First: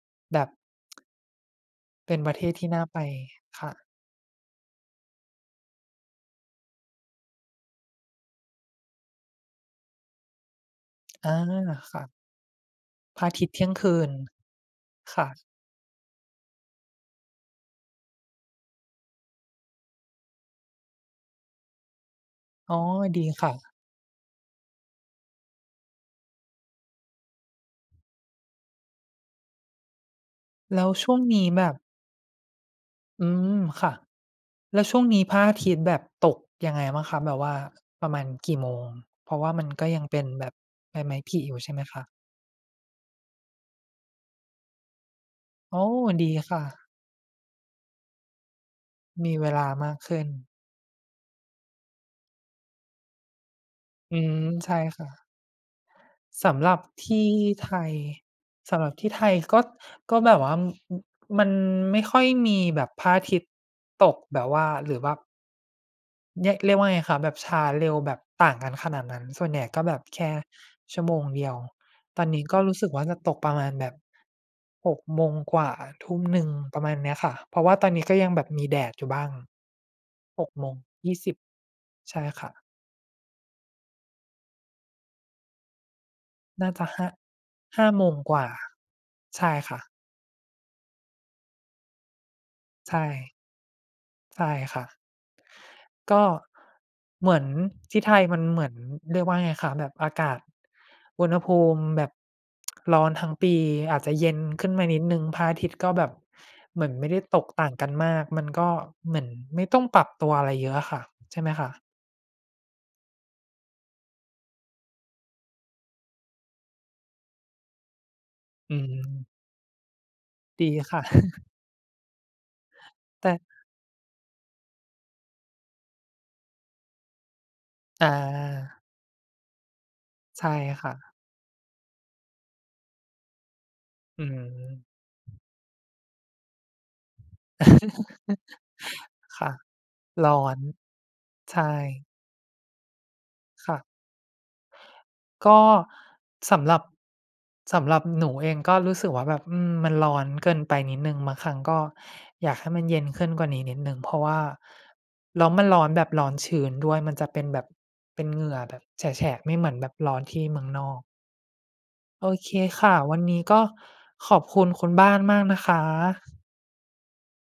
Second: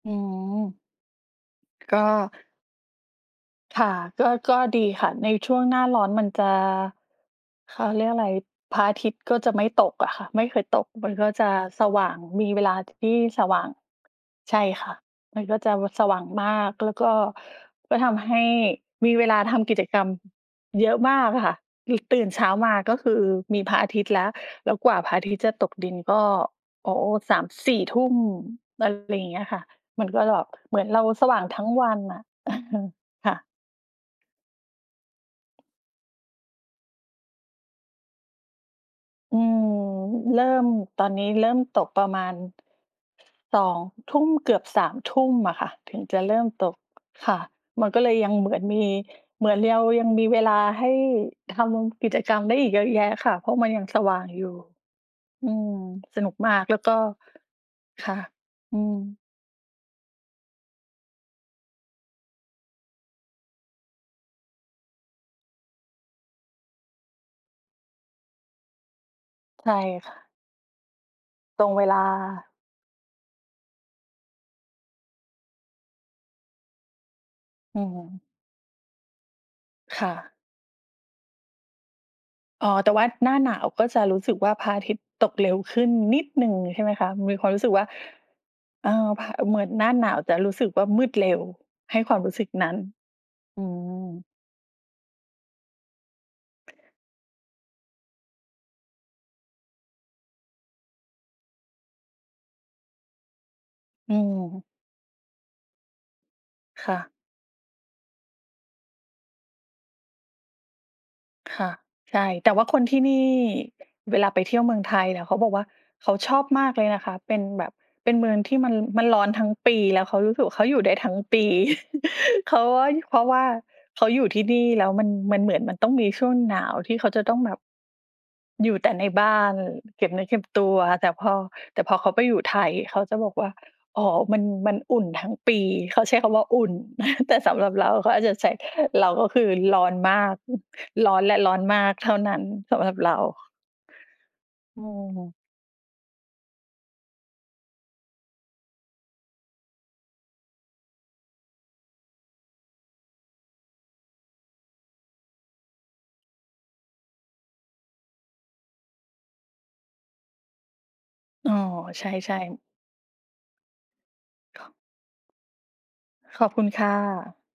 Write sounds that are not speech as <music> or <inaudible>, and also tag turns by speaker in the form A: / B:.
A: อื
B: แบบ
A: ม
B: <tsk>
A: ก็
B: เป็นประเทศ ที่น่าไปค่
A: ค
B: ะ
A: ่ะ ก็ ก็ดีค่ะ ในช่วงหน้าร้อนมันจะ เขาเรียกอะไร พระอาทิตย์ก็จะไม่ตกอะค่ะ ไม่เคยตกมันก
B: อ
A: ็
B: า
A: จะส
B: ค
A: ว
B: ่ะ
A: ่างมีเวลา ที่
B: พระอา
A: ส
B: ทิตย
A: ว
B: ์เท
A: ่
B: ี
A: า
B: ่ย
A: ง
B: งคืน
A: ใช่ค่ะ
B: ค่ะ
A: มันก็จะ ว สว่างมาก แล้วก็ ก็ทำให้มีเวลาทำกิจกรรมเยอะมากอะค่ะ อึก ตื่นเช้าม
B: อ๋
A: า
B: อ
A: ก็คื
B: ด
A: อ
B: ีค่
A: มีพ
B: ะ
A: ระอาทิตย์แล้ว แล้วกว่าพระอาทิตย์จะตกดินก็ โอ้ 21:00-22:00 อะไรอย่างเงี้ยค่ะ มันก็หรอก เ
B: แ
A: หมื
B: ล
A: อ
B: ้
A: น
B: ว
A: เรา
B: ช่วง
A: สว
B: น
A: ่า
B: ี
A: ง
B: ้
A: ท
B: แ
A: ั
B: บ
A: ้ง
B: บ
A: วันอะ เออ
B: อื
A: ค่ะ
B: ม ค่ะ แล้วช่วงนี้พระอาทิตย์แบบตกยังไงบ้างคะ? แบบว่าประมาณกี่โมง? เพร
A: อ
B: า
A: ื
B: ะว่า
A: ม
B: มันก็ยังเป็น
A: เริ
B: แบ
A: ่
B: บ
A: ม
B: ใบ
A: ตอ
B: ไม
A: น
B: ้
A: นี้
B: ผลิ
A: เริ่
B: อยู่
A: ม
B: ใช่
A: ต
B: ไหม
A: ก
B: ค
A: ป
B: ะ?
A: ระมาณ 20:00 เกือบ 21:00 อะค่ะ
B: อ๋อ
A: ถึงจะ
B: ดี
A: เริ่ม
B: ค่
A: ตก
B: ะ
A: ค่ะ มันก็เลยยังเหมือนมี
B: มี
A: เ
B: เ
A: ห
B: ว
A: มือน
B: ล
A: เ
B: า
A: รียว
B: มาก
A: ยัง
B: ขึ
A: ม
B: ้
A: ี
B: น
A: เวลาให้ทำกิจกรรมได้อีกเยอะแยะค่ะ เพราะมันยังสว
B: อื
A: ่าง
B: ม
A: อยู่
B: ใช่ค่ะ
A: อืม สนุก
B: ส
A: มา
B: ำ
A: ก
B: หร
A: แล
B: ั
A: ้
B: บ
A: วก็
B: ที่ ไทย
A: ค่ะ
B: ส
A: อื
B: ำหรับที่
A: ม
B: ไทยก็ ก็แบบว่า อึ อึ มันไม่ค่อยมีแบบพระอาทิตย์ตกแบบว่า หรือว่า เรียก เรียกว่าไงคะ? แบบช้าเร็วแบบต่างกันขนาดนั้น ส่วนใหญ
A: ใ
B: ่
A: ช่
B: ก็แบบ
A: ค่
B: แค
A: ะ
B: ่ชั่วโมงเดียว
A: ตรงเวลา
B: ตอนนี้ก็รู้สึกว่า จะตกประมาณแบบ 18:00 กว่า 19:00 ประมาณเนี้ยค่ะ เพราะว่า
A: อื
B: ตอนนี้ก็
A: อ
B: ยังแบบมีแดดอยู่บ้าง
A: ค่ะ
B: 18:20 ใช่ค่ะ
A: อ๋อ แต่ว่าหน้าหนาวก็จะรู้สึกว่า พระอาทิตย์ตกเร็วขึ้นนิดหนึ่ง
B: น่า
A: ใช
B: จ
A: ่
B: ะ
A: ไหม
B: ห้
A: ค
B: า
A: ะ? มีความรู้สึกว
B: ห้
A: ่า
B: าโมงกว่า
A: เอ่อ พระ
B: ใช่
A: เหมือน
B: ค่
A: ห
B: ะ
A: น้าหนาวจะรู้สึกว่า มืดเร็ว ให้ความรู้สึกนั้น
B: ใช่
A: อืม
B: ใช่ค่ะ ก็เหมือนที่ไทยมันเหมือน เรียกว่าไงคะ แบบอากาศอุณหภูมิแบบ ร้อนทั้งปี อาจจ
A: อ
B: ะ
A: ื
B: เย็นข
A: ม
B: ึ้นมานิดหนึ่ง พระอาทิตย์ ก็แบบเหมื
A: ค
B: อน
A: ่
B: ไ
A: ะ
B: ม่ได้ตกต่างกันมาก มันก็เหมือนไม่ต้องปรับตัวอะไรเยอะอะค่ะ ใช่ไหม
A: ค
B: ค
A: ่
B: ะ?
A: ะ ใช่ แต่ว่าคนที่นี่ เวลาไปเที่ยวเมืองไทยเนี่ย เขาบอกว่า "เขาชอบมากเลยนะคะ" เป็นแบบ เป็นเมืองที่ม
B: อ
A: ั
B: ื
A: น มันร้อ
B: ม
A: นทั้งปี แล้วเขารู้สึกว่าเ
B: ด
A: ขา
B: ี
A: อยู่ได้
B: ค่ะ
A: ทั้งป
B: <chuckles>
A: ี <laughs> เขาว่า ย พรา
B: แต
A: ะ
B: ่
A: ว่าเขาอยู่ที่นี่แล้ว มัน มันเหมือนมันต้องมีช่วงหนาวที่เขาจะต้องแบบ
B: อา
A: อยู่แต่ในบ้านเก็บเนื้อเก็
B: ใช
A: บ
B: ่
A: ตัว
B: ค่
A: แต่
B: ะ
A: พอ แต่พอเขาไปอยู่ไทยเขาจะบอกว่า "อ๋อ
B: อื
A: มัน มันอุ่
B: ม
A: นทั้งปี" เขาใช้คำว่า "อุ่น" <chuckles> แต่สำหรับเราเขาอาจจะใช้ เราก็ค
B: <laughs> ค
A: ื
B: ่
A: อ
B: ะ
A: ร้อนมา
B: ร
A: ก
B: ้อน
A: <chuckles> ร้อนและร้
B: ใ
A: อ
B: ช
A: นมาก
B: ่
A: เท่านั้นสำหรับเรา
B: ค่ะ
A: อืม
B: ก็สำหรับ สำหรับหนูเองก็รู้สึกว่า แบบ อืม มันร้อนเกินไปนิดหนึ่ง บางครั้งก็อยากให้มันเย็นขึ้นกว่านี้นิดหนึ่ง เพราะว่า แล้วมันร้อนแบบร้อนชื้นด้วย มันจะเป็นแบบเป็นเหงื่อแบบแฉะ ๆ ไม่เหมือนแบบร้อนที่เมืองนอก
A: อ๋อ ใช
B: โอ
A: ่
B: เค
A: ๆ
B: ค่ะ วันนี้ก็ขอบคุณคุณบ้านมากนะคะ
A: ขอบคุณค่ะ